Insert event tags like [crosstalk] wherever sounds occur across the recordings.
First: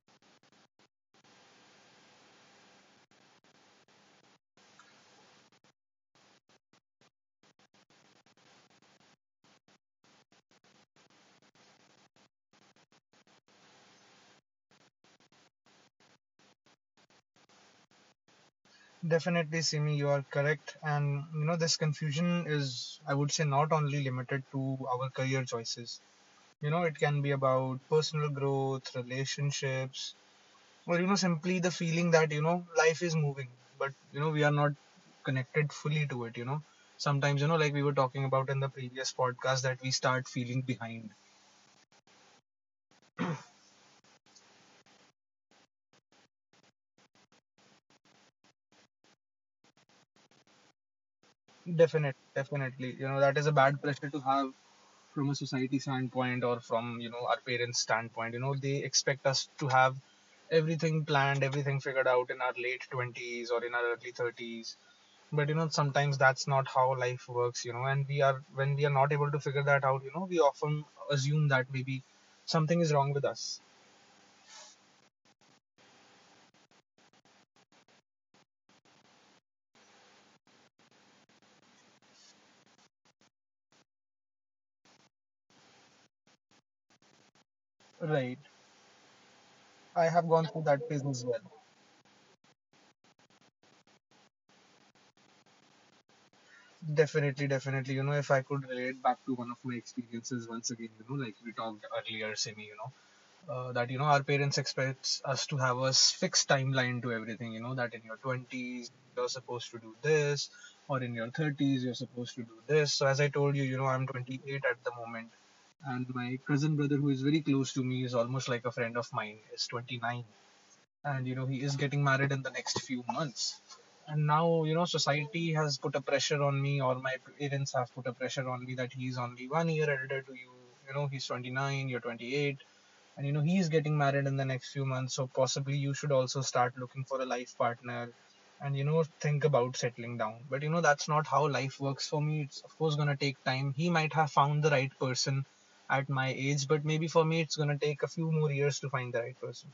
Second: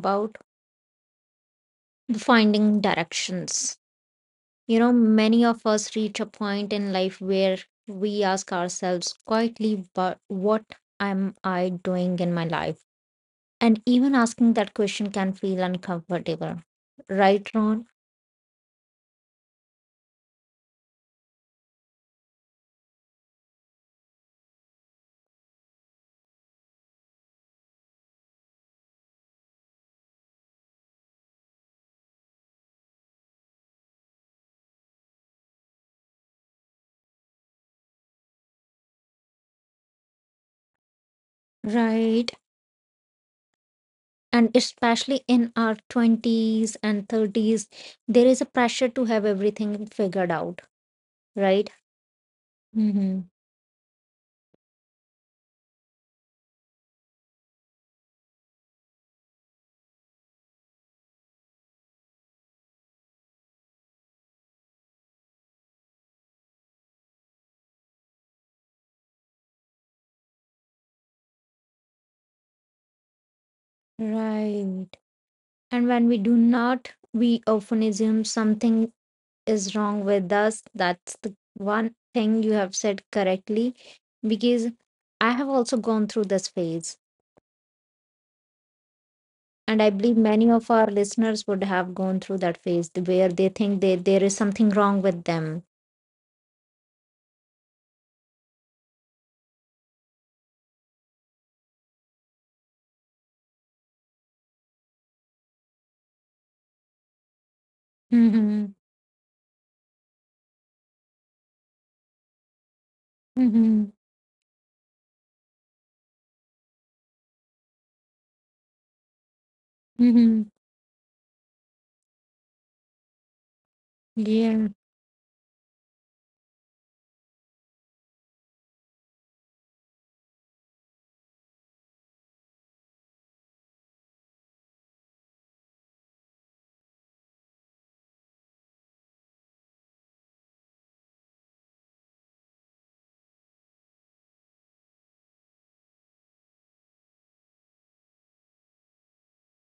about the finding directions. You know, many of us reach a point in life where we ask ourselves quietly, but what am I doing in my life? And even asking that question can feel uncomfortable. Right, Ron? Definitely, Simi, you are correct. And you know, this confusion is, I would say, not only limited to our career choices. You know, it can be about personal growth, relationships, or you know, simply the feeling that you know life is moving, but you know we are not connected fully to it. You know, sometimes you know, like we were talking about in the previous podcast, that we start feeling behind. Right. And especially in our 20s and 30s, there is a pressure to have everything figured out right? Definitely. You know, Hmm. that is a bad pressure to have from a society standpoint, or from you know our parents standpoint, you know they expect us to have everything planned, everything figured out in our late 20s or in our early 30s, but you know sometimes that's not how life works. You know, and we are, when we are not able to figure that out, you know we often assume that maybe something is wrong with us. Right. And when we do not, we often assume something is wrong with us. That's the one thing you have said correctly, because I have also gone through this phase. Right, And I I have believe gone many through of that our phase as well. listeners would have gone through that phase where they think that there is something wrong with them. Definitely, definitely. You know, if I could relate back to one of my experiences once again, you know, like we talked earlier, Simi, you know, that you know our parents expect us to have a fixed timeline to everything. You know, that in your Mm-hmm. 20s you're supposed to do this, or in your 30s you're supposed to do this. So as I told you, you know Mm-hmm. I'm 28 at the moment, and my cousin brother, who is very close to me, is almost like a friend of mine, is 29. Mm-hmm. And you know, he is getting married in the next few months. And now you Yeah. know, society has put a pressure on me, or my parents have put a pressure on me, that he's only 1 year elder to you. You know, he's 29, you're 28, and you know he is getting married in the next few months. So possibly you should also start looking for a life partner and you know think about settling down. But you know that's not how life works for me. It's of course going to take time. He might have found the right person at my age, but maybe for me it's going to take a few more years to find the right person.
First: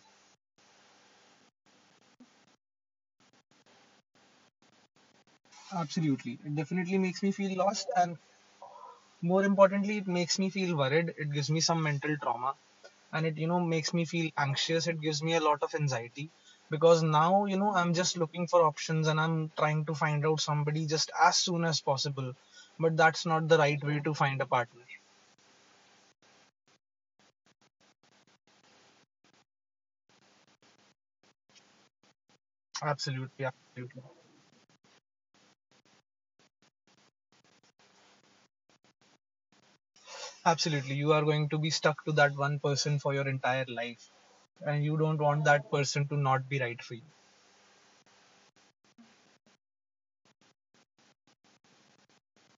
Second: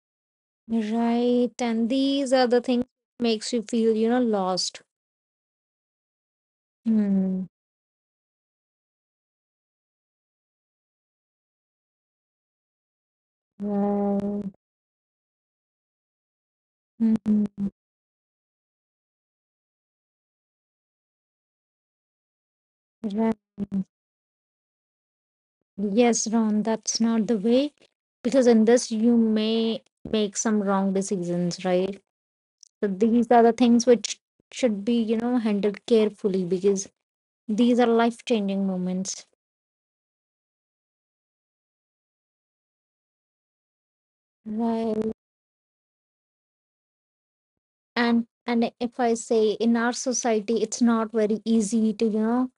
Right. And these are the things makes you feel, lost. Absolutely, it definitely makes me Mm. feel lost. And more importantly, it makes me feel worried, it gives me some mental trauma, and it you know makes me feel Right. anxious, it gives me a lot of anxiety. Because now Mm. you know I'm just looking for options and I'm trying to find out somebody just as soon as possible. But that's Ron, not the right way to find a partner. yes, Ron, that's not the way, because in this you may make some wrong decisions, right? So these Absolutely, are the things absolutely. which should be, you know, handled carefully because these are life-changing moments. Absolutely, you are going to be stuck to that one person for your entire life, and you Right. don't want that person to not be right for And if I say in our society, it's not very easy to, you know,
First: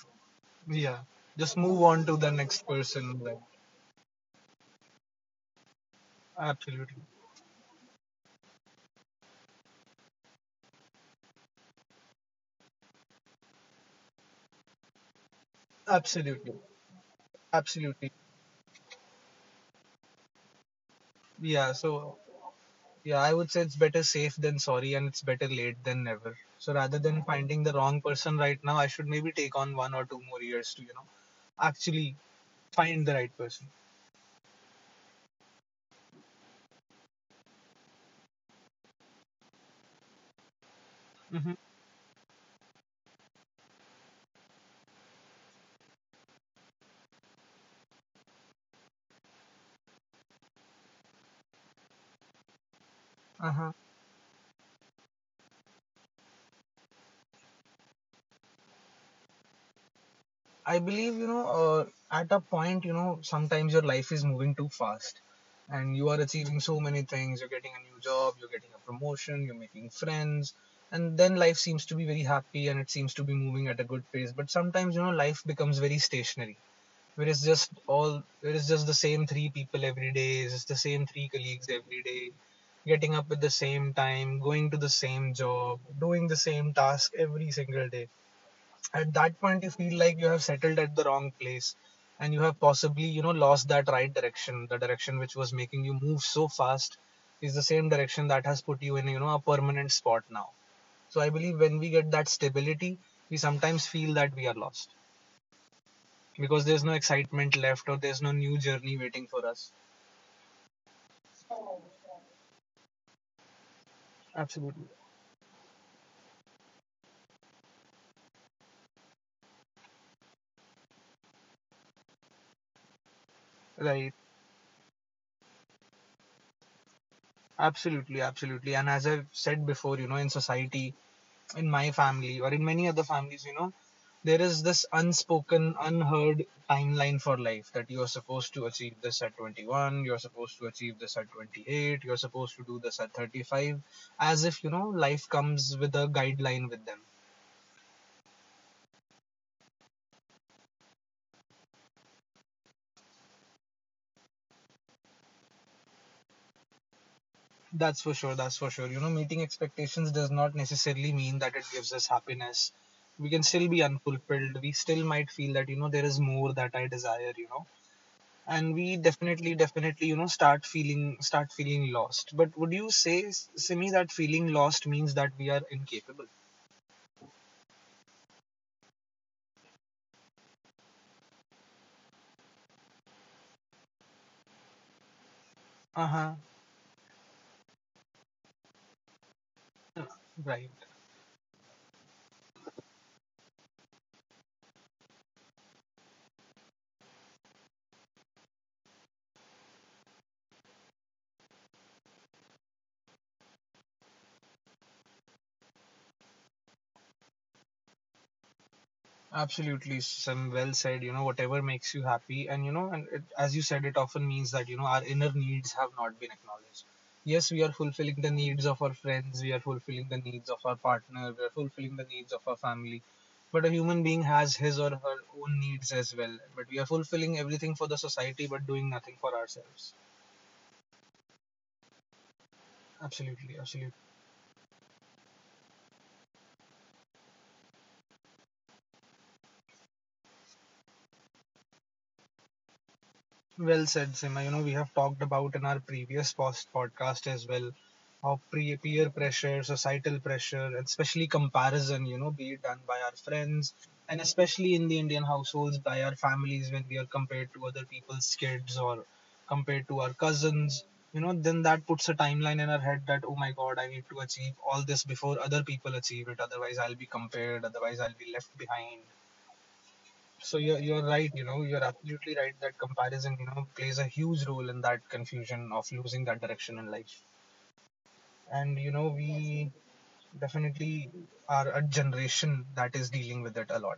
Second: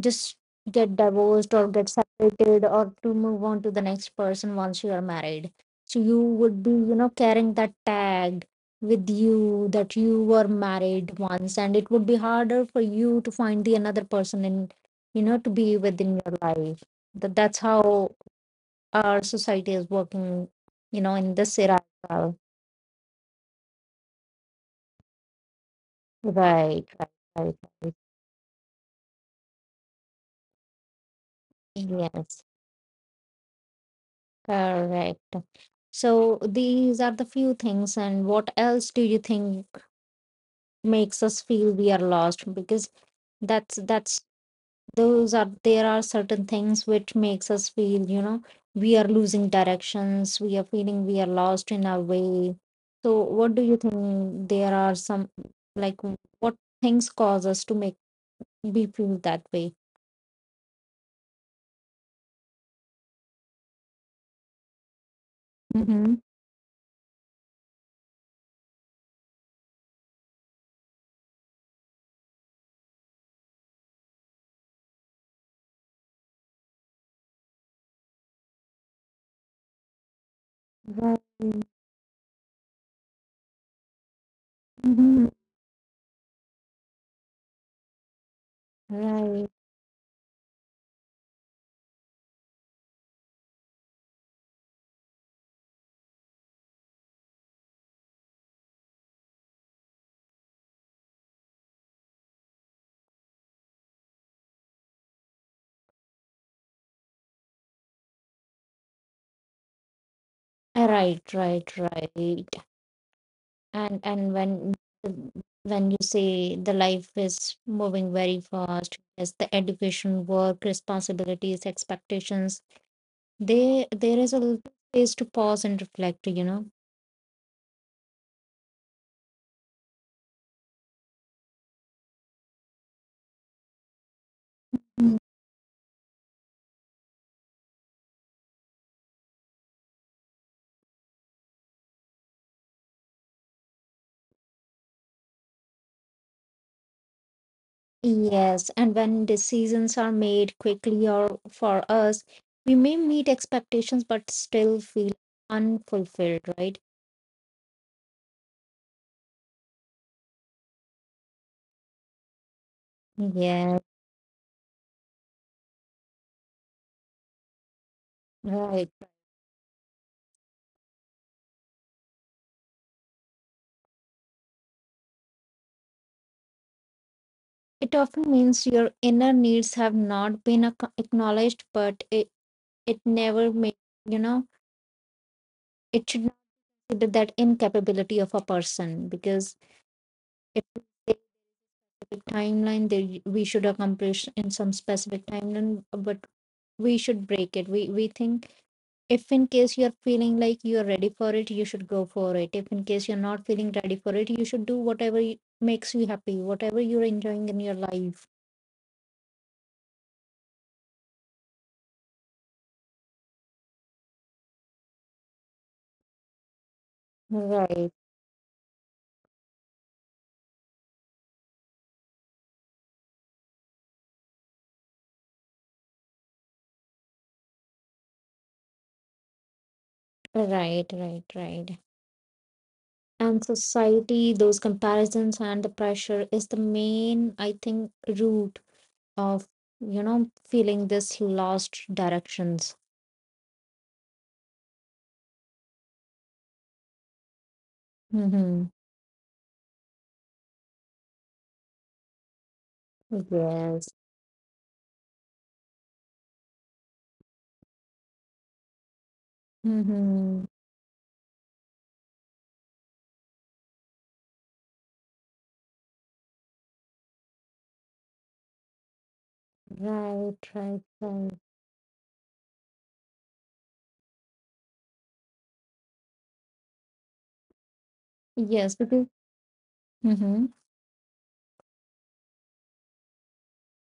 just you. get Yeah, divorced just or move get on to the separated next or to person then. move on to the next person once you are married. So you would be, you Absolutely, know, carrying that tag with you, that you were married once, and it would be harder for you to find the another person in, you know, to be within your absolutely, life. That's how absolutely. our society is working, you know, in this Yeah, era as so well. yeah, I would say it's better safe than sorry, and it's better late than never. So right rather right than right, finding the right. wrong person right now, I should maybe take on one or two more years to, you know, actually Yes. find the right person. Correct. So these are the few things, and what else do you think makes us Mm-hmm. feel we are lost? Because that's those are there are certain things which makes us feel, you know, we are losing directions, we are feeling we are lost in our way. So what do Uh-huh. you think, there are some, like, what things cause us to make we feel that way? I believe, you know, at a point, you know, sometimes your life is moving too fast and you Mm-hmm. are achieving so many things. You're getting a new job, you're getting a promotion, you're making friends, and then life seems to be very happy and it seems to be moving at a good pace. But sometimes, you know, life becomes very stationary, where it's just all, where it's just the same three people every day, it's the same Right. three colleagues every day, getting up at the same time, going to the Mm-hmm. same job, doing the same task every single day. At that Right. point you feel like you have settled at the wrong place, and you have possibly, you know, lost that right direction. The direction which was making you move so fast is the same direction that has put you in, you know, a permanent spot now. So I believe when we get that stability, we sometimes feel that we are lost, because there's no excitement left or there's no new journey waiting for us. Right, right, right. And Absolutely. when you say the life is moving very fast, as the education, work, responsibilities, expectations, there is a Right, little space to pause and reflect, you know. absolutely, absolutely. And as I've said before, you know, in society, in my family or in many other families, you know, there is this Mm. unspoken, unheard timeline for life, that you are supposed to achieve this at 21, you're supposed to achieve this at 28, you're supposed to do this at 35, as if you know life comes with a guideline with them. Yes. And when decisions are made quickly or for us, we may meet expectations but still feel unfulfilled, right? That's for sure. That's for sure. You know, meeting expectations does not necessarily mean that it gives us happiness. We can still Yeah. be unfulfilled. We still might feel that, you know, there is more that I desire, you know. And we Right. definitely, definitely, you know, start feeling lost. But would you say, Simi, that feeling lost means that we are incapable? It often means your inner needs have not been acknowledged, but it never may, you know, it should not Uh-huh. be that that incapability of a person, because it Right. will take a timeline that we should accomplish in some specific timeline, but we should break it. We think if in case you're feeling like you're ready for it, you should go for it. If in case you're not feeling ready for it, you should do whatever makes you happy, whatever you're enjoying in your life. Absolutely, Sam. Well said. You know, whatever makes you happy, and you know, and it, as you said, it often means that you know our inner needs have not been acknowledged. Yes, we are right fulfilling the needs of our friends. We are fulfilling the needs of our partner. We are fulfilling the needs of our family. But a human being has his or her own needs as well. But we are fulfilling everything for the society, but doing nothing for ourselves. right right right And Absolutely, absolutely. society, those comparisons and the pressure is the main, I think, root of, you know, feeling this lost directions. Well said, Sima. You know, we have talked about in our previous post podcast as well how Mm-hmm. Peer pressure, societal pressure, and especially comparison, you know, be it done by our friends, Yes. and especially in the Indian households by our families, when we are compared to other people's kids or compared to our Mm-hmm. cousins, you know, then that puts a timeline in our head that, oh my God, I need to achieve all this before other people achieve it. Otherwise, I'll be compared. Otherwise, I'll be left behind. right So you're right you're right. right You know, you're absolutely right that comparison, you know, plays a huge role in that confusion of losing that direction in life. And Yes, you know, because we mm-hmm. definitely are a generation that is dealing with it a lot.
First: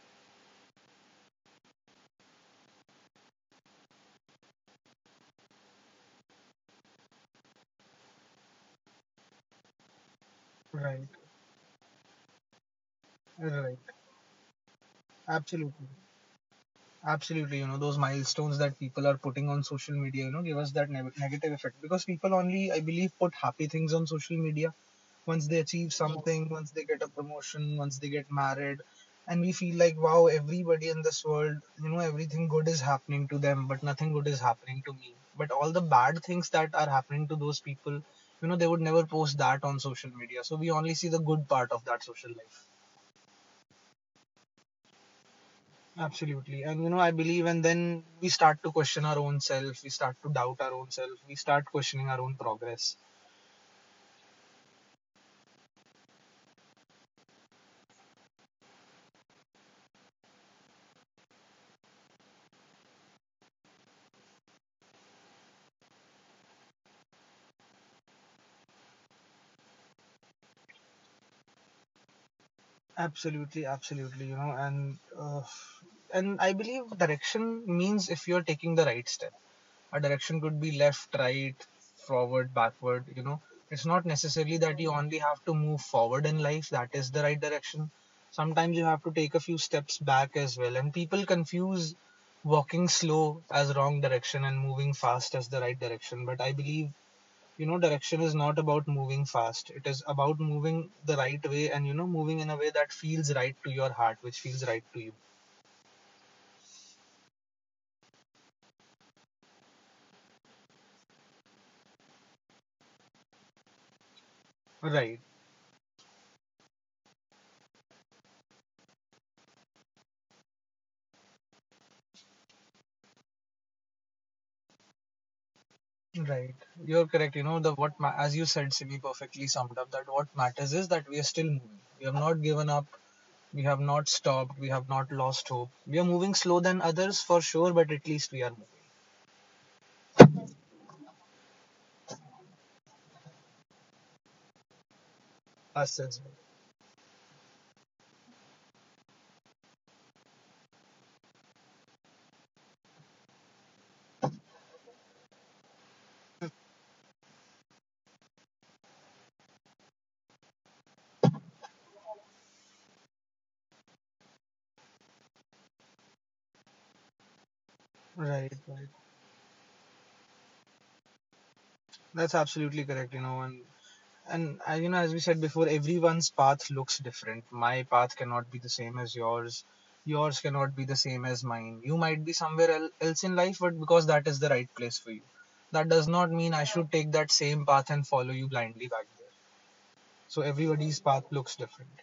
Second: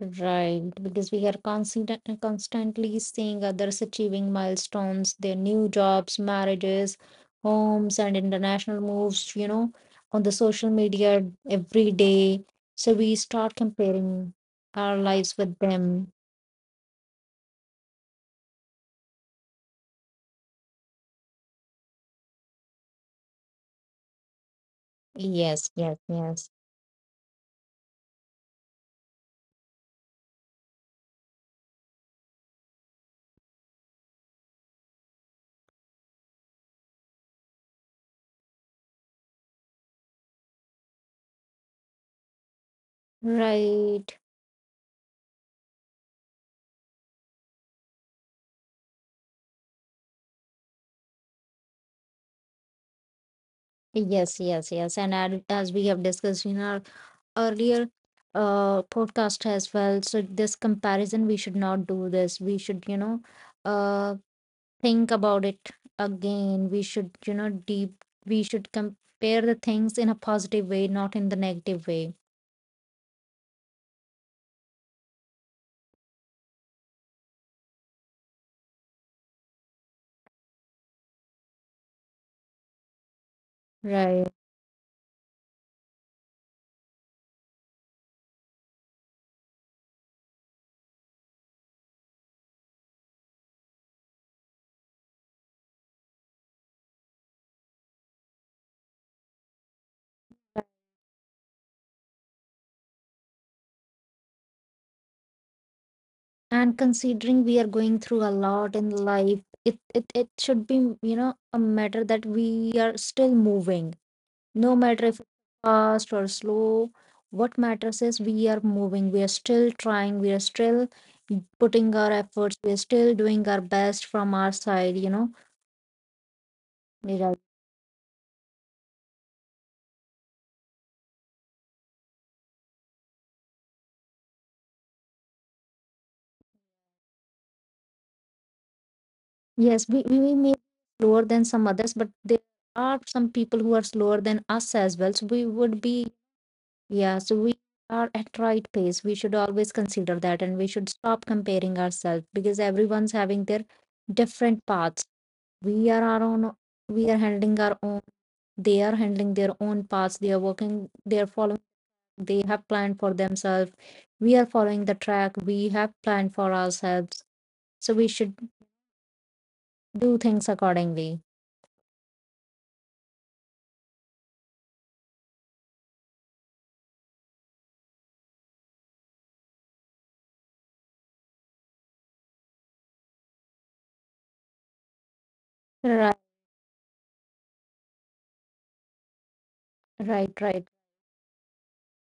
Right, because we are constantly seeing others achieving milestones, their new jobs, marriages, homes, and international moves, you know, on the social Right. media every day. So we start Right. comparing our lives with Absolutely. them. Absolutely, you know, those milestones that people are putting on social media, you know, give us that negative effect, because people only, I believe, put happy things on social media once they Yes, achieve yes, something, yes. once they get a promotion, once they get married. And we feel like, wow, everybody in this world, you know, everything good is happening to them, but nothing good is happening to me. But all the bad things that are happening to those people, you know, they would never post that on social media. So we only see the good part of that social life. Right. Absolutely. And you know, I believe, and then we start to question our own self, we start to doubt our own self, we start questioning our own progress. Yes, yes, yes. And as we have discussed in our earlier podcast as well, so this comparison, we should not do this. We should, you know, uh, think about it again. We should, you know, deep, we should compare the things in a positive way, not in the negative way. Absolutely, absolutely. You know, and I believe direction means if you're taking the right step. A direction could be left, right, forward, backward. You know, it's not Right. necessarily that you only have to move forward in life, that is the right direction. Sometimes you have to take a few steps back as well. And people confuse walking slow as wrong direction and moving fast as the right direction. But I believe, you know, direction is not about moving fast, it is about moving the right way and, you know, moving in a way that feels right to your heart, which feels right to you. And considering we are going through a lot in life, it should be, you know, a matter that we are still moving, no matter if Right. it's fast or slow. What matters is we are moving, we are still trying, we are still putting our efforts, we are still doing our best from our side, you know. Right. You're correct. You know the as you said, Simi perfectly summed up, that what matters is that we are still moving. We have not given up. We have not stopped. We have not lost hope. We are moving slow than others for sure, but at least we are moving. Yes, we may be slower than some others, but there are some people who are slower than us as well. So we would Us be, as yeah, so we are at right pace. We should always consider that and we should stop comparing ourselves, because everyone's having their different paths. We are our own, we are handling our own, they are handling their own paths. They are working, they are following, they have planned for themselves. We are following the track we have planned for ourselves. So we well. should Right. Right. do things accordingly. That's absolutely correct. You know, and you know as we said before, everyone's path looks different. My path cannot be the same as yours, yours cannot be the same as mine. You might be somewhere else in life, but because that is the right place for you, that does not mean I should take that same path and follow you blindly back there. Right, So right. everybody's path looks different.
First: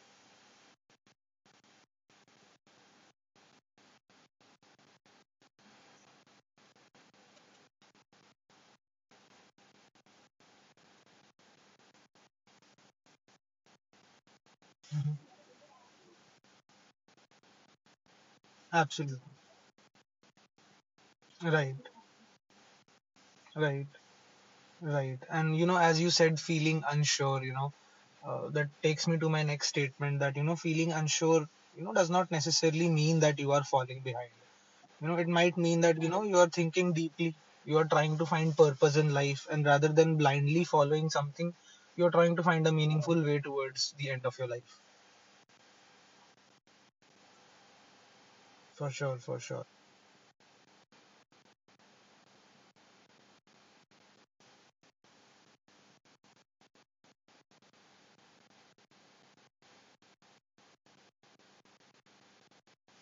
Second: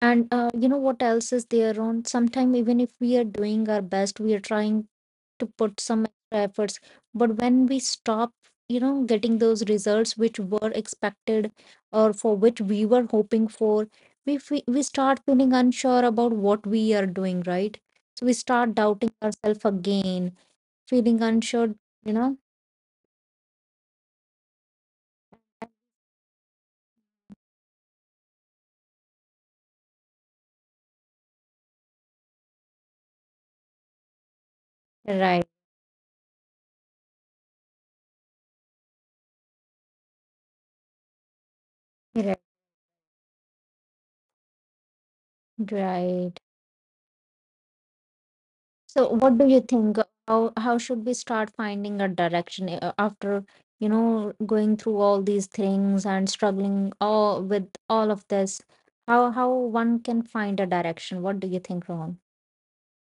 And you know what else is there on? Sometimes even if we are doing our best, we are trying to put some extra efforts, but when we stop, you know, getting those results which were expected or for which we were hoping for, we fe we start Mhm. feeling unsure about what we are doing, right? So we start doubting Absolutely. ourselves again, feeling unsure, Right you know? right right and you know as you said feeling unsure you know that takes me to my next statement, that you know feeling unsure, you know, does not necessarily mean that you are falling behind. You know, it Right, might mean that you know you are thinking deeply, you are trying to find purpose in life, and rather than blindly following something, you're trying right, to find a meaningful way towards the end of your life. right. For So, sure, what for do you sure. think? How should we start finding a direction after, you know, going through all these things and struggling all with all of this? How one can find a direction? What do you think, Rohan?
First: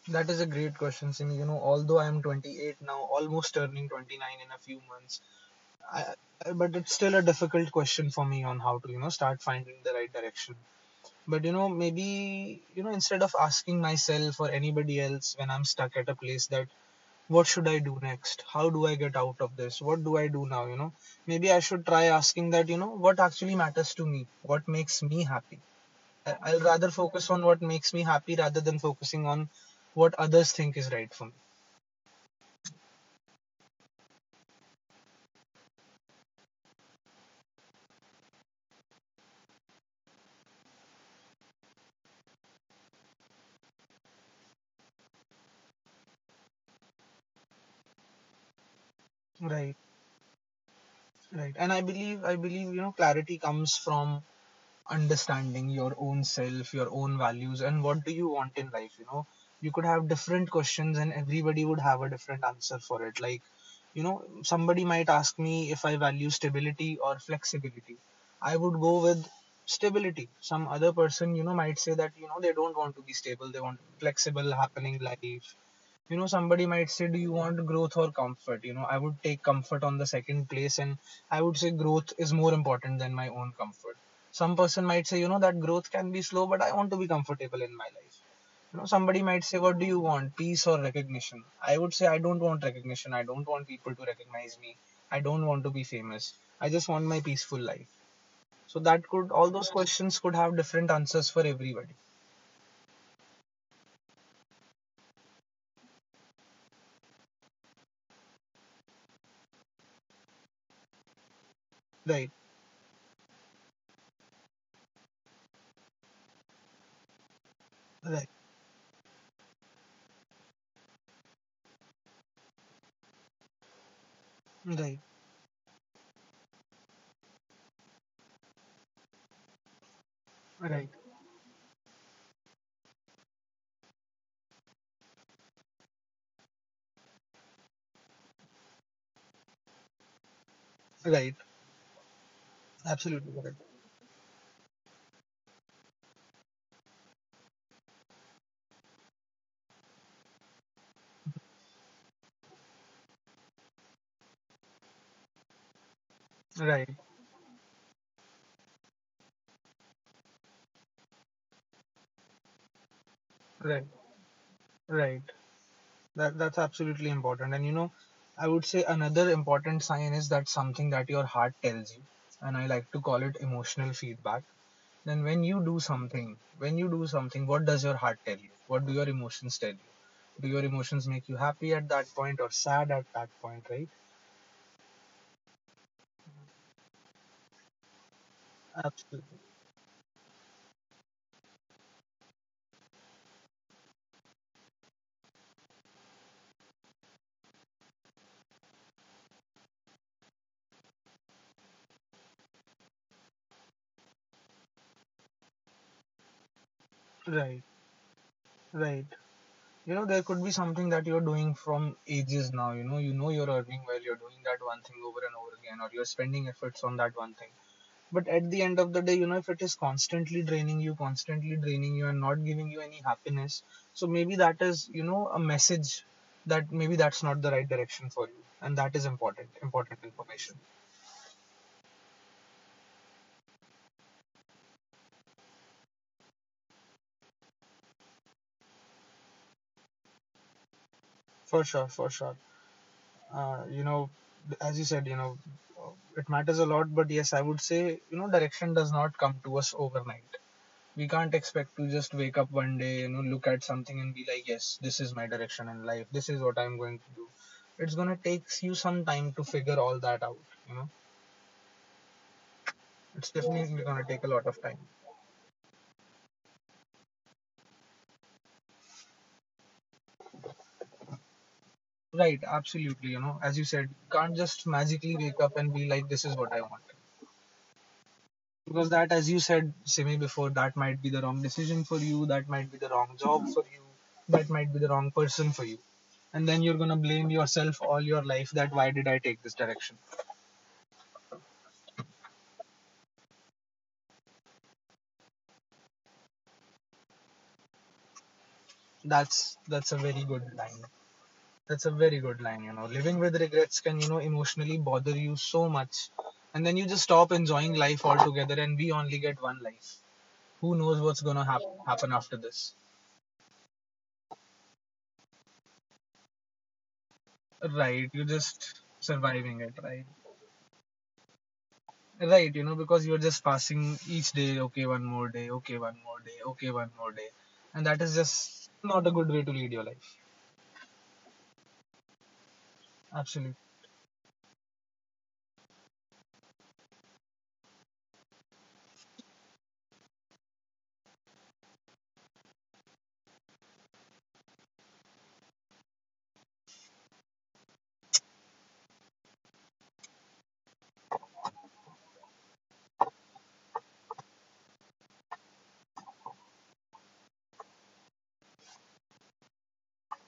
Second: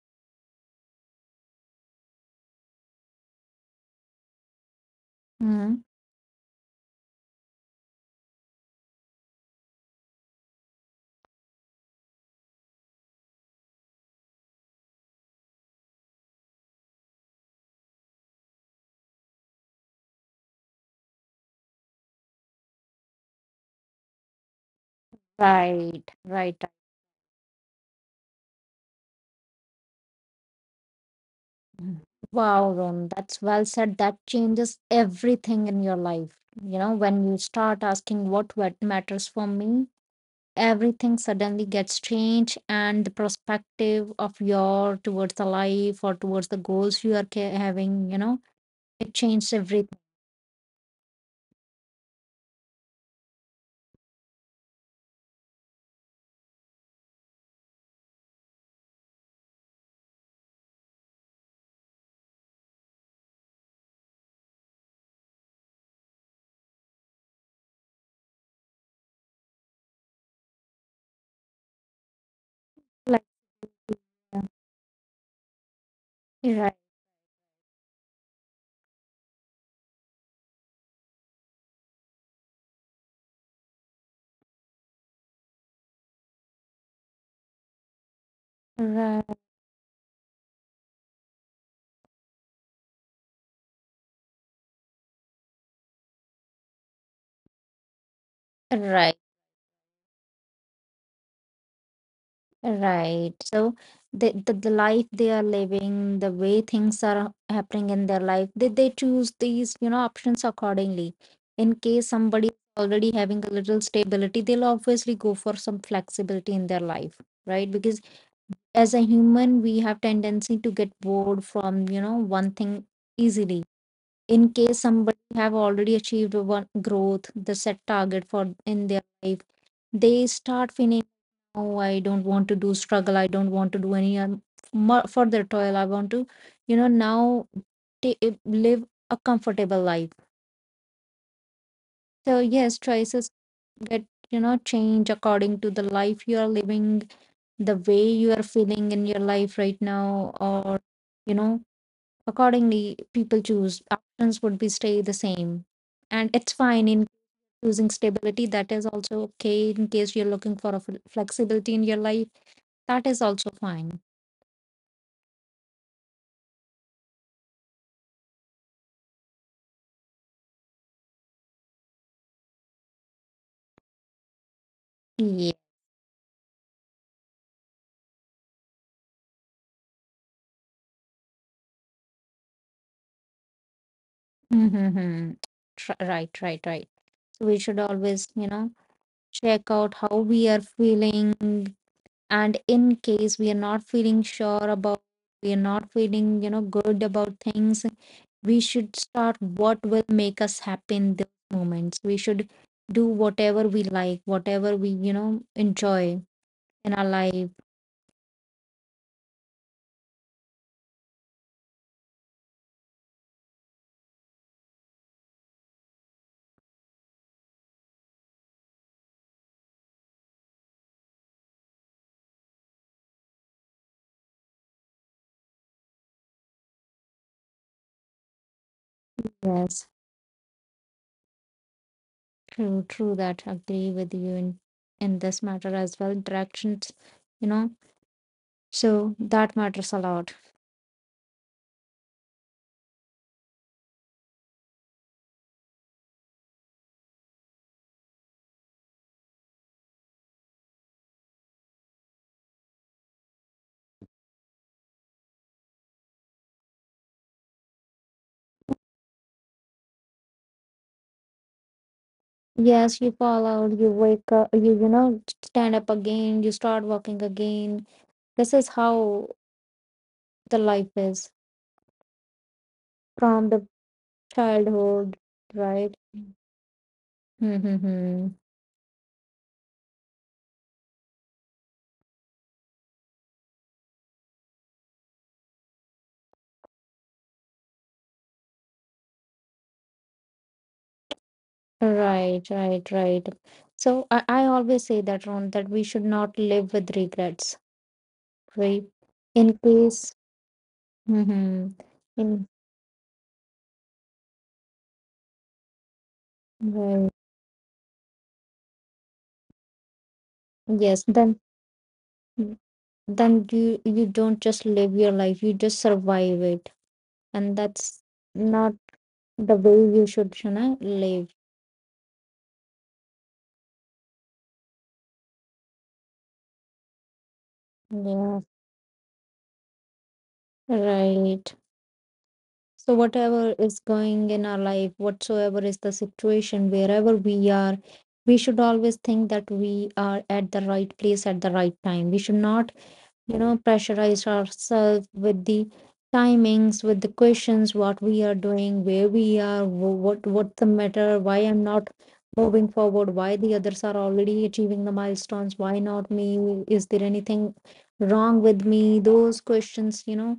That is a great question, Simi. You know, although I am 28 now, almost turning 29 in a few months. Hmm. But it's still a difficult question for me on how to, you know, start finding the right direction. But you know, maybe, you know, instead of asking myself or anybody else when I'm stuck at a place that, what should I do next? How do I get out of this? What do I do now? You know, maybe I should try asking that, you know, what actually matters to me? What makes me happy? Right, right. Will rather focus on what makes me happy rather than focusing on what others think is right for me. Right. Wow, Ron, that's well said. That changes everything in your life. You know, when you start asking what matters for me, everything suddenly gets changed, and the perspective of your towards the life or towards the goals you are having, you know, it changed Right, everything. right. And I believe, you know, clarity comes from understanding your own self, your own values, and what do you want in life. You know, you could have different questions, and everybody would have a different answer for it. Like, you know, somebody might ask me if I value stability or flexibility. I would go with stability. Some other person, you know, might say that, you know, they don't want to be Like stable, they want uh, flexible, happening life. You know, somebody right might say, do you want growth or comfort? You know, I would take comfort on the second place, and I would say growth is more important than my own comfort. Some person might say, you know, that growth can be slow but I want to be comfortable in my life. You know, somebody right might say, what do you want, peace or recognition? I would say I don't want recognition, I don't want people to recognize me, I don't want to be famous, I just want my peaceful life. So that right could all those questions could have different answers for everybody. right so the, the life they are living, the way things are happening in their life, they choose these, you know, options accordingly. In case Right, somebody already having a little stability, they'll obviously go for some flexibility in their life, right? Because right, as a human we have tendency to get bored from, you know, one thing easily. In case right, somebody have already achieved one growth, the set target for in their life, they start right. feeling, oh, I don't want to do struggle, I don't want to do any further toil. I want to, you know, now live a comfortable life. Right. So yes, choices Absolutely correct. get, you know, change according to the life you are living, the way you are feeling in your life right now, or, you know, accordingly, people choose options would be stay the same. And it's fine Right, in choosing stability. That is also okay. In case you're looking for a flexibility in your life, that is also right, fine. right. That's absolutely important. And you know, I would say another important sign is that something that your heart tells you. And I like to call it emotional feedback. Then when Yeah. you do something, when you do something, what does your heart tell you? What do your emotions tell you? Do your emotions make you happy at that point or sad at that point, right? Mm-hmm. Right, right, right. So we should always, you know, Absolutely. check out how we are feeling, and in case we are not feeling sure about, we are not feeling, you know, good about things, we should start what will make us happy in those moments. We should do whatever we like, whatever we, you know, enjoy in our life. Right, right. You know, there could be something that you're doing from ages now. You know you're earning well, you're doing that one thing over and over again, or you're spending efforts on that one thing. But at the end of the day, you know, if it is constantly draining you, and not giving you any happiness, so maybe that is, you know, a message that maybe that's not the right direction for you, and that is important, Yes, important information. true, true, that agree with you in this matter as well, interactions, you know, so that matters a lot. For sure, for sure. You know, as you said, you know, it matters a lot, but yes, I would say, you know, direction does not come to us overnight. We can't expect to just wake up one day, you know, look at something and be like, yes, this is my direction in life, this is what I'm going to do. It's going to take you some time to figure all that out, you know. Yes, you It's fall out, definitely you going to wake take a up, lot of you time. you know, stand up again, you start walking again. This is how the life is, Right, absolutely. You know, from the as you said, can't just childhood, magically wake up and be right? like, this is what I want. Mm-hmm. Because that, as you said, Simi, before, that might be the wrong decision for you, that might be the wrong job for you, that might be the wrong person for you, and then you're going to blame yourself all your life that why did I take this direction. Right, right, right. So I always say that, Ron, that we should not live with regrets, right? In That's a case, very good line. mm-hmm. That's a very In good line, you know. Living with regrets can, you know, emotionally bother you so much. And then you right. just stop enjoying life altogether and we only get one life. Who Yes, knows what's gonna happen after this? then you don't just live your life, you just survive it, and that's Right, you're not just the surviving way it, you right? should, you know, live. Right, you know, because you're just passing each day, okay, one more day, okay, one more day, okay, one more day. And that is Yeah, just not a good way to lead your life. right. So, whatever Absolutely. is going in our life, whatsoever is the situation, wherever we are, we should always think that we are at the right place at the right time. We should not, you know, pressurize ourselves with the timings, with the questions, what we are doing, where we are, what what's the matter, why I'm not moving forward, why the others are already achieving the milestones, why not me? Is there anything wrong with me? Those questions, you know,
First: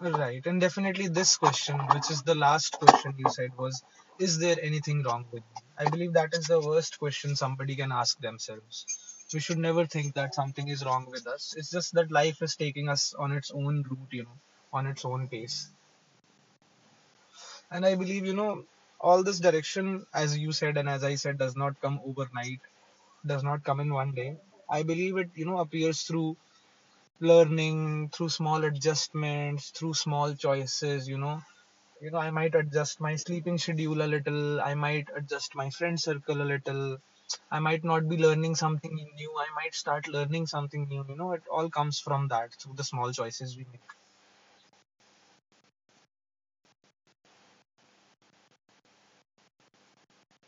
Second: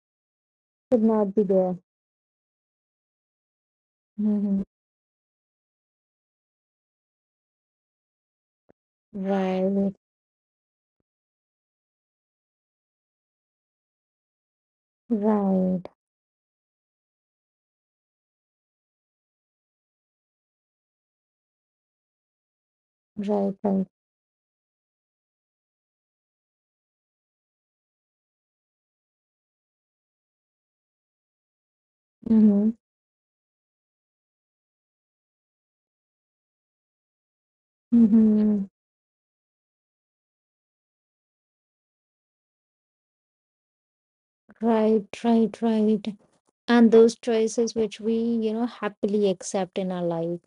Right. And should definitely not this be there. question, which is the last question you said, was, is there Mhm. anything wrong with me? I believe that is the worst question somebody can ask themselves. We should never Right, think that something is wrong with us. It's just that life is taking us on its own route, you know, on its own pace. right, And I believe, you know, all this direction, as you said and as I said, does not come overnight, does right, not come right. in one day. I believe it, you know, appears through learning, through small adjustments, through small choices. You know, you know I might Mm-hmm, adjust my sleeping schedule a little, I might adjust my friend circle a little, I might not be learning mm-hmm. something new, I might start learning something new. You know, it all comes from that, through the small choices we make. Right, right, right. And those choices which we, you know, happily accept in our life,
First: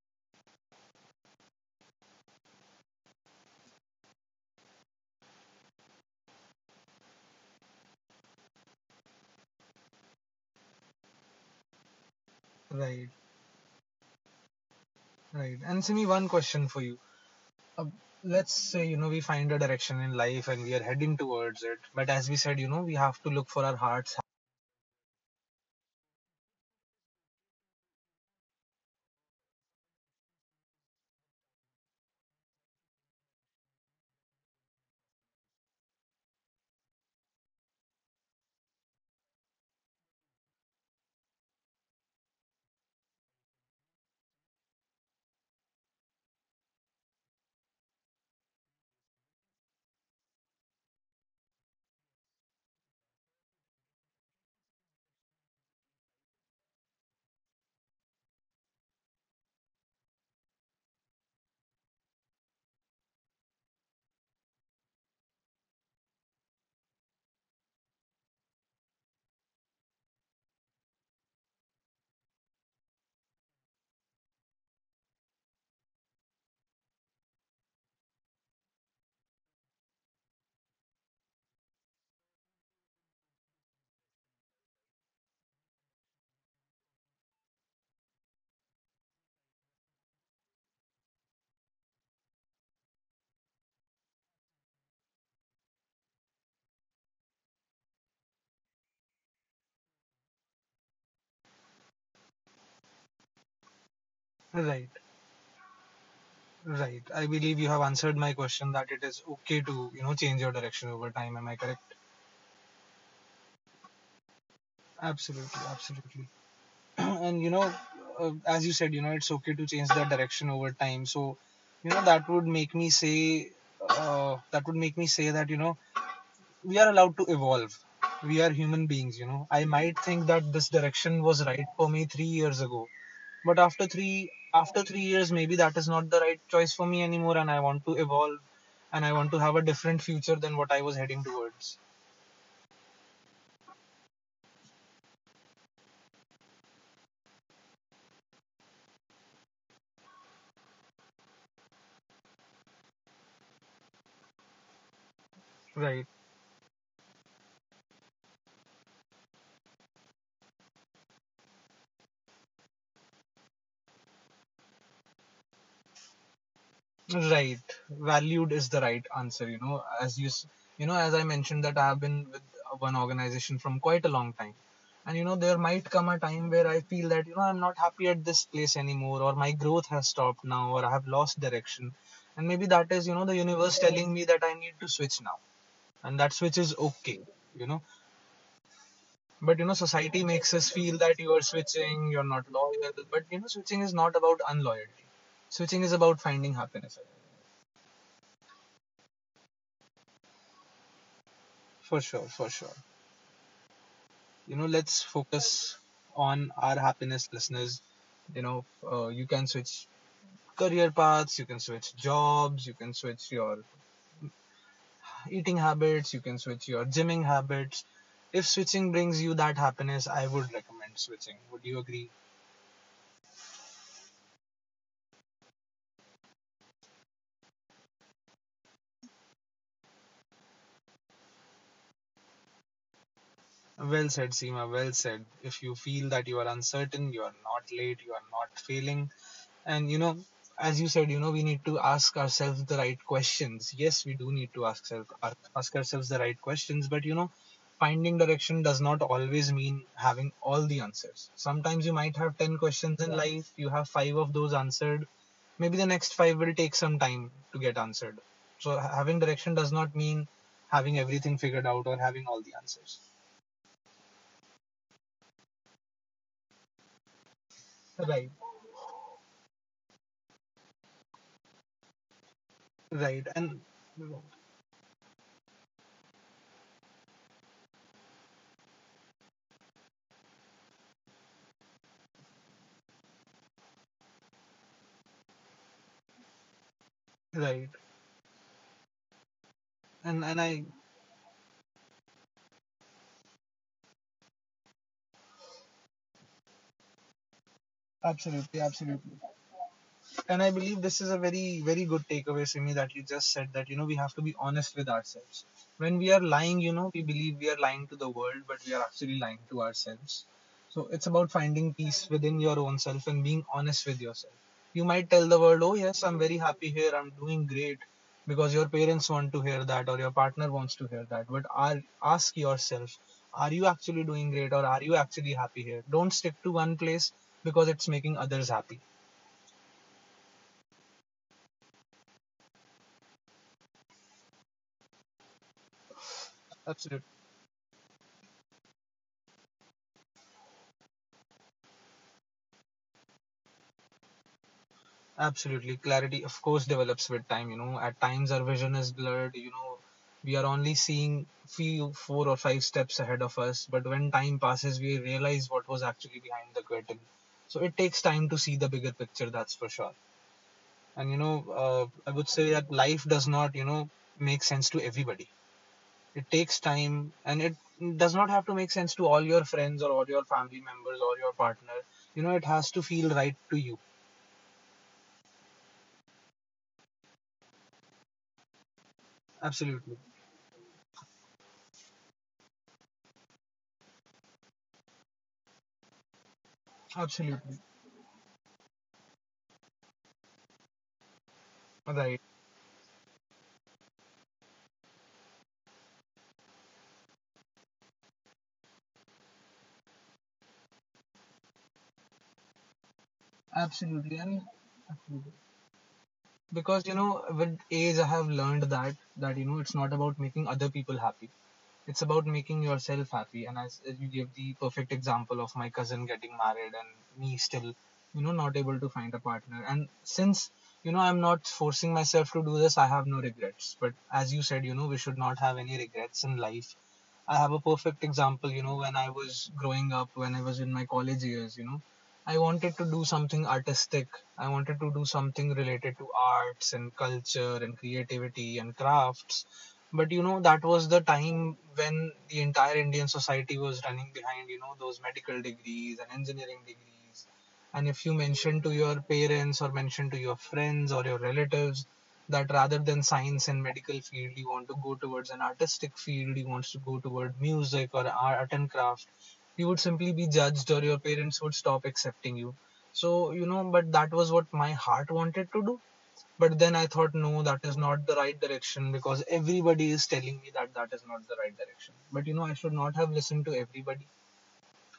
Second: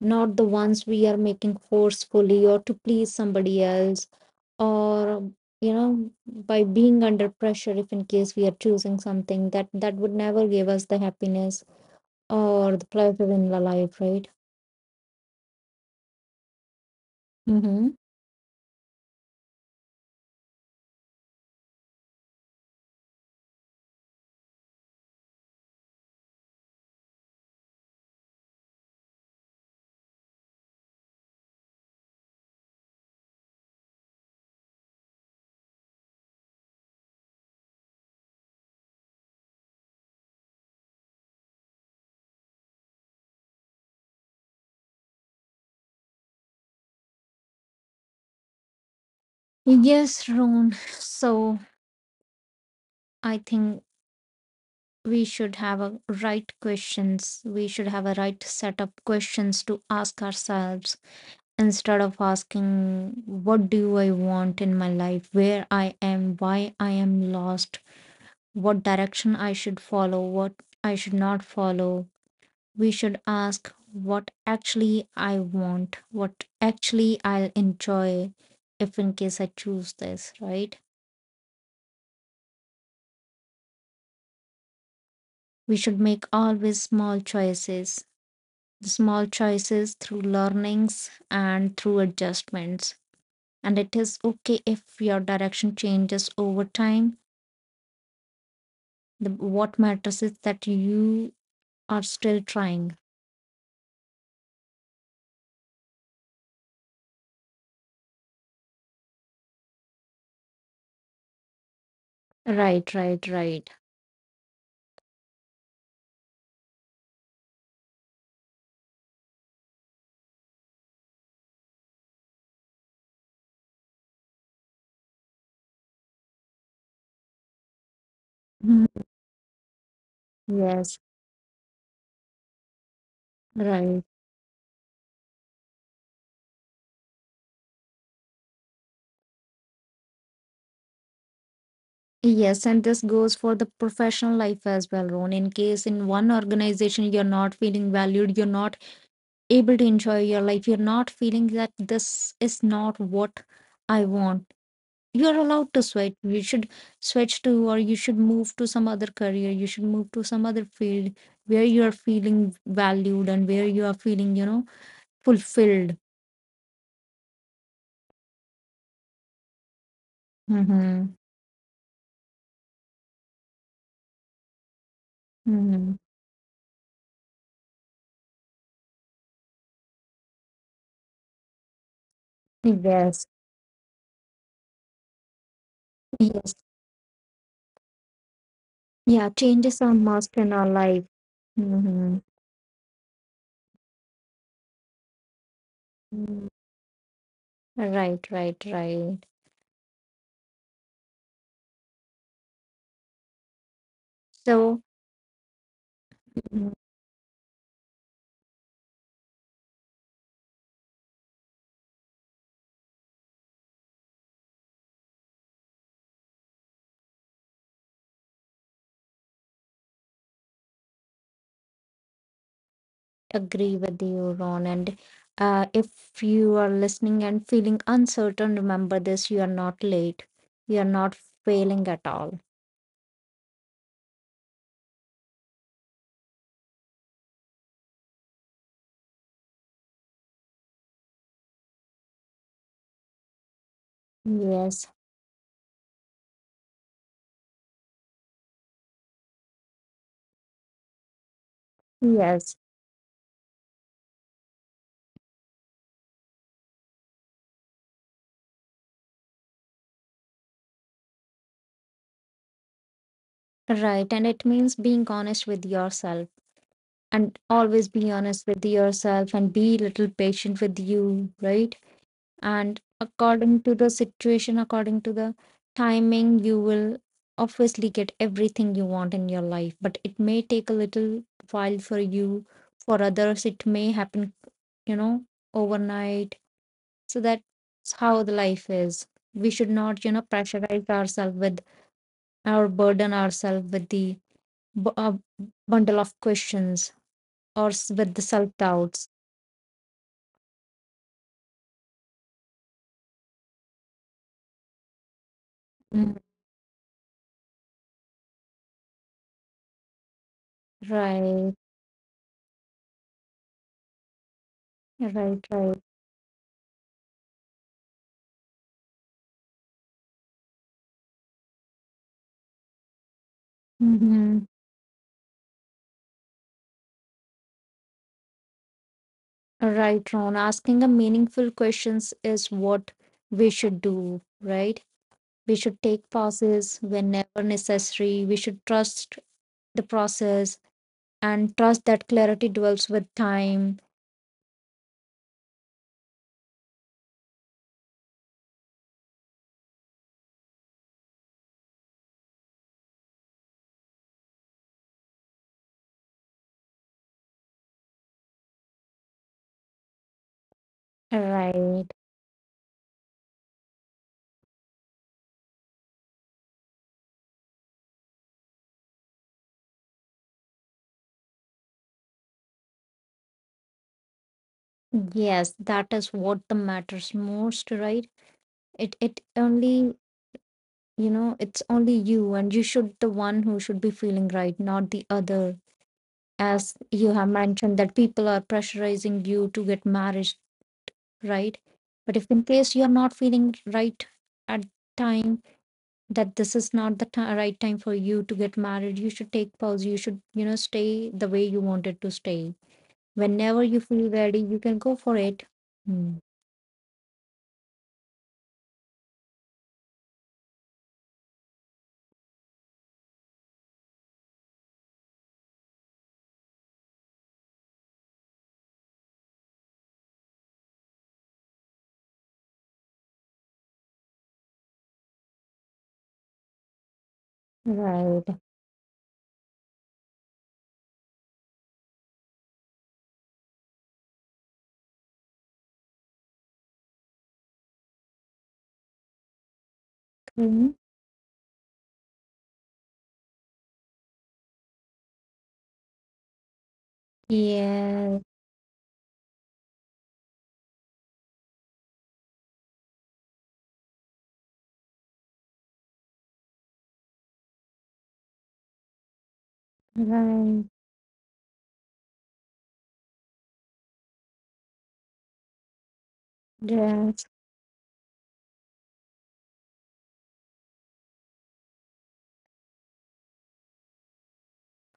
not the ones we are making forcefully or to please somebody else, or, you know, by being under pressure. If in case we are choosing something that that would never give us the happiness or the Right, pleasure in the life, right? right. And Simi, one question for you. uh, Mm-hmm. let's say, you know, we find a direction in life and we are heading towards it, but as we said, you know, we have to look for our hearts. Yes, Roon. So I think we should have a right questions, we should have a right set of questions to ask ourselves, instead of asking what do I want in my life, where I am, why I am lost, what direction I should follow, what I should not follow. We should ask what actually I want, what actually I'll enjoy, if in case I choose this, right? We should make always small choices, the small choices through learnings and through adjustments. And it is okay if your direction changes over time. The, what matters is that you are still trying. Right, right. I believe you have answered my question that it is okay to, you know, change your direction over time, am I correct? Right, right, right. Absolutely, absolutely. [clears throat] And you know, as you said you know it's okay to change the direction over time so you know that would make me say that would make me say that, you know, we are allowed to evolve. We are human Mhm. beings. You know, I might think that this Yes, direction was right for me 3 years ago, but after right. 3 after 3 years maybe that is not the right choice for me anymore, and I want to evolve, and I want to have a different future than what I was heading towards. Yes, and this goes for the professional life as well, Ron. In case in one organization you're not feeling valued, you're not able to enjoy your life, you're not feeling that this is not what I want, you are allowed to Right. sweat, you should switch to or you should move to some other career, you should move to some other field where you are feeling valued and where you are feeling fulfilled. Right. Valued is the right answer, you know, as you, you know, Mm-hmm. as I mentioned that I have been with one organization from quite a long time. And, you know, there might Mm-hmm. come a time where I feel that, you know, I'm not happy at this place anymore, or my growth has stopped now, or I have lost direction. And maybe that is, you know, Yes, the universe telling me that I need to switch now. And that switch yes, is okay, you know. yeah, But, you know, changes are society must makes in us our feel life. that you are switching, you're Mm-hmm. not loyal. But, you know, switching is not about unloyalty. Switching is about finding happiness. Right, right, right. For sure, for sure. You know, So let's focus on our mhm, happiness, listeners. You know, you can switch career paths, you can switch jobs, you can switch your eating habits, you can switch your gymming habits. If switching brings you that happiness, I would recommend switching. Would you agree? agree with you, Ron. And if you are listening and feeling uncertain, remember this, you are not late, you are not failing at all. Well said, Seema, well said. If you feel that you are uncertain, you are not late, you are not failing. And you know, as you said, you know, we need to ask ourselves the right questions. Yes, we do need to ask Yes, self, ask ourselves the right questions, but you know, finding direction does not always mean having all the answers. Sometimes you might have yes, 10 questions in life, you have 5 of those answered. Maybe the next 5 will take some time to get answered. So having direction does not mean having everything figured out or having all the answers. right. And it means being honest with yourself, and always be Right, honest with yourself and be little patient with you, right? And right. And according to the situation, according to the timing, you will obviously get everything you want in your life, but it may take a little while for you. For others, it may happen, you know, overnight. So that's right. how the life is. We should not, you know, And I pressurize ourselves with or burden ourselves with the a bundle of questions or with the self absolutely, doubts. absolutely. And I believe this is a very, very good takeaway, Simi, that you just said that, you know, we have to be honest with ourselves. When we Mm. are lying, you know, we believe we are lying to the world, but we are actually lying to ourselves. So it's about Right, finding peace within your own self and being honest with yourself. You might tell the right, world, oh, right. yes, I'm very happy here, I'm doing great, because your parents want to hear that or your partner wants to hear that. But are, ask yourself, are you actually doing Mm-hmm. great or are you actually happy here? Don't stick to one place because it's making others happy. Right, Ron. Asking a meaningful questions is what we should do, right? We should take pauses Absolutely. whenever necessary. We should trust the process and trust that clarity dwells with time. Absolutely. Clarity, of course, develops with time. You know, at times our vision is blurred. You know, we are only seeing few, four or five steps ahead of us. But when time passes, we realize what was actually behind the curtain. So it takes time to see the bigger picture, that's for sure. And, you Right. know, I would say that life does not, you know, make sense to everybody. It takes time, and it does not have to make sense to all your friends or all your family members or your partner. You know, it has to feel right to you. Yes, that is what the matters most, right? It Absolutely. only, you know, it's only you, and you should the one who should be feeling right, not the other, as you have Absolutely. mentioned that people are pressurizing you to get married, right? But Right. if in case you are not feeling right at time that this is not the ti right time for you to get married, you should take pause, you should, you know, stay the way you wanted to stay. Whenever you feel Absolutely, ready, and you can go for absolutely. it. Hmm. Because, with age, I have learned that it's not about making other people happy. It's about making yourself happy. And as you gave the perfect example of my cousin getting married and me still, not able to find a partner. And since, I'm not forcing myself to do this, I have no regrets. But as you said, we should not have any regrets in life. I have a perfect Right. example, when I was growing up, when I was in my college years, I wanted to do something artistic. I wanted to do something related to arts and culture and creativity and crafts. But that Mm. was the time when the entire Indian society was running behind, those medical degrees and engineering degrees. And if you Yeah. mention to your parents or mention to your friends or your relatives that rather than science and medical field, you want to go towards an artistic field, you want to go toward music or art and craft, you would simply be Right. judged or your parents would stop accepting you. So, but that was what my heart wanted to do, but then I thought, Yes. no, that is not the right direction because everybody is telling me that that is not the right direction. But I should not have listened to everybody.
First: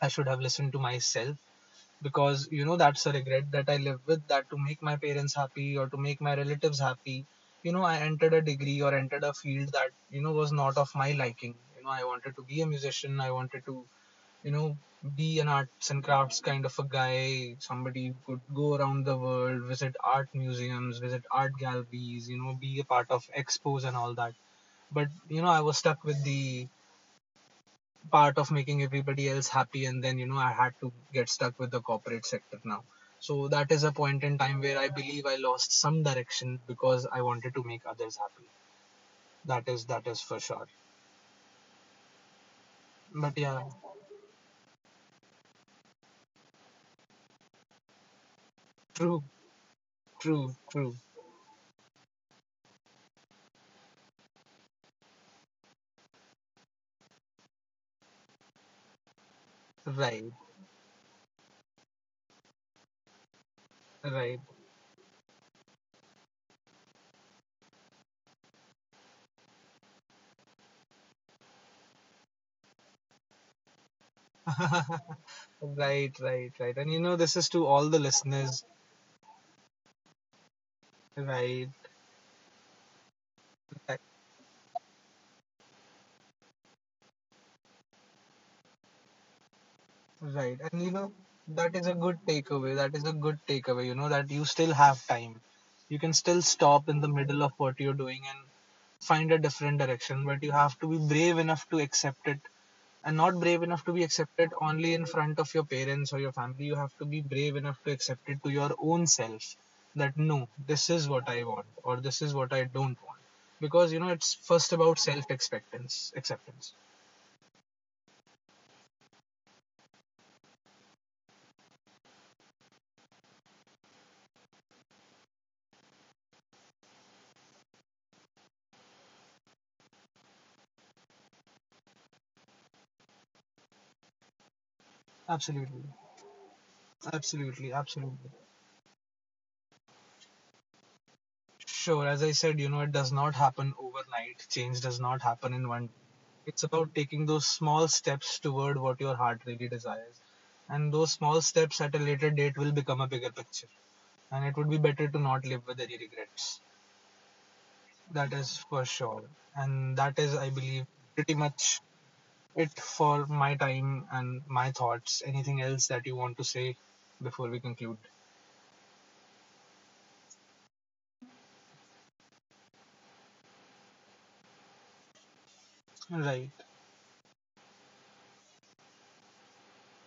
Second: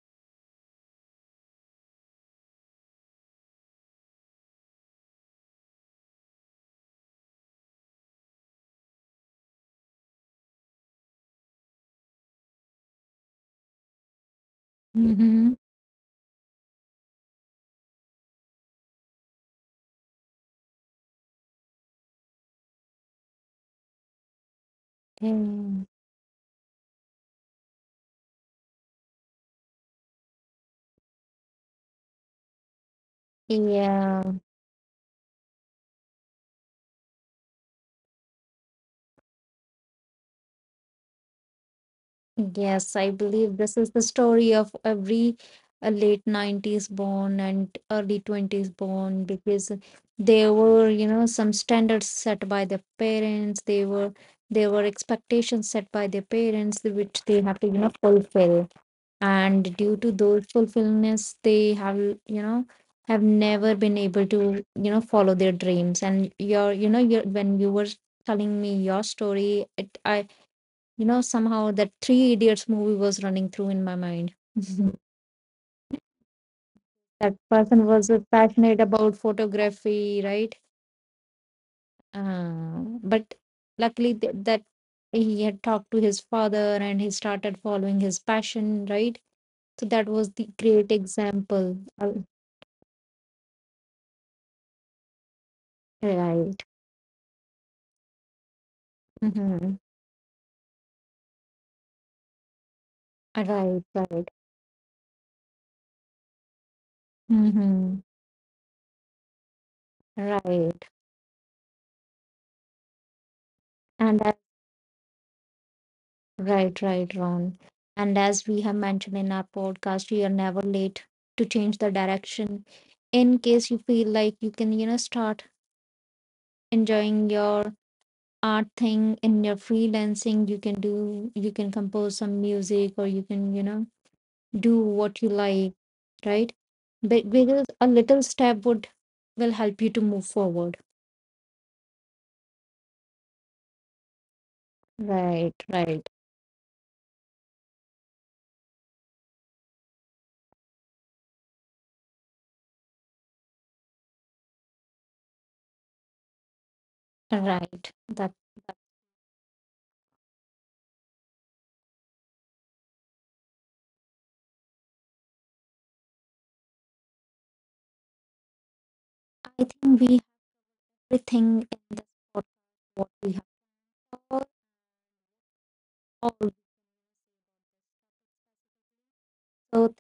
I should have listened to myself because that's a regret that I live with, that to make my parents happy or to make my relatives happy, I entered a degree or entered a field that was not of my liking. I wanted to be a musician, I wanted to, you know, be an Mm-hmm. arts and crafts kind of a guy, somebody who could go around the world, visit art museums, visit art galleries, be a part of expos and all that. But, I was Yes. stuck with the part of making everybody else happy, and then, I had to get stuck with the corporate sector now. So that is a point Yeah, in time where I believe I lost some direction because I wanted to make others happy. That is for sure. yes, I But believe yeah, this is the story of every late 90s born and early 20s true, born, because true, there were, true. you know, some standards set by their parents. They were, there were expectations set by their parents which they have to, you know, fulfill. And due to Right, those fulfillments, they have, you know, have never been able right. to, you know, follow their dreams. And your, you know, your, when you were telling me your story, it, I, you know, somehow that Three Idiots movie was running through in my mind. [laughs] [laughs] Right, right, right. And this That is to person all the was listeners. passionate about photography, right? Right, uh, but right, luckily, that he had talked to his father and he started following his passion, right? So that was the right. And great that is example. a good takeaway. That is a good takeaway, that you still have time. You can still right. stop in the middle of what you're doing and find a different Mm-hmm. direction, but you have to be brave enough to accept it, and not brave enough Right, to be right. accepted only in front of your parents or your family. You have to be brave enough to Mm-hmm. accept it to your own self, that no, this Right. is what I want or this is what I don't want, because And it's first about self acceptance. right, right, Ron. And as we have mentioned in our podcast, you are never late to change the direction. In case you feel like you can, you know, start enjoying your art thing in your freelancing, you can do, you can compose some music, or you can, you know, do what you like, Absolutely, right? But because absolutely, a little absolutely. step would will help you to move forward. Sure, as I said, it does not happen overnight. Change does not happen Right, in one. right, It's about taking those small steps toward what your heart really desires, and those small steps at a later date will become a bigger picture, and it would be better to not live with any regrets. right. That That is for sure. And that is, I believe, pretty much it for my time and my thoughts. Anything else that you want to say before we conclude? I think we have everything in this, what what we have, all. All. Right. So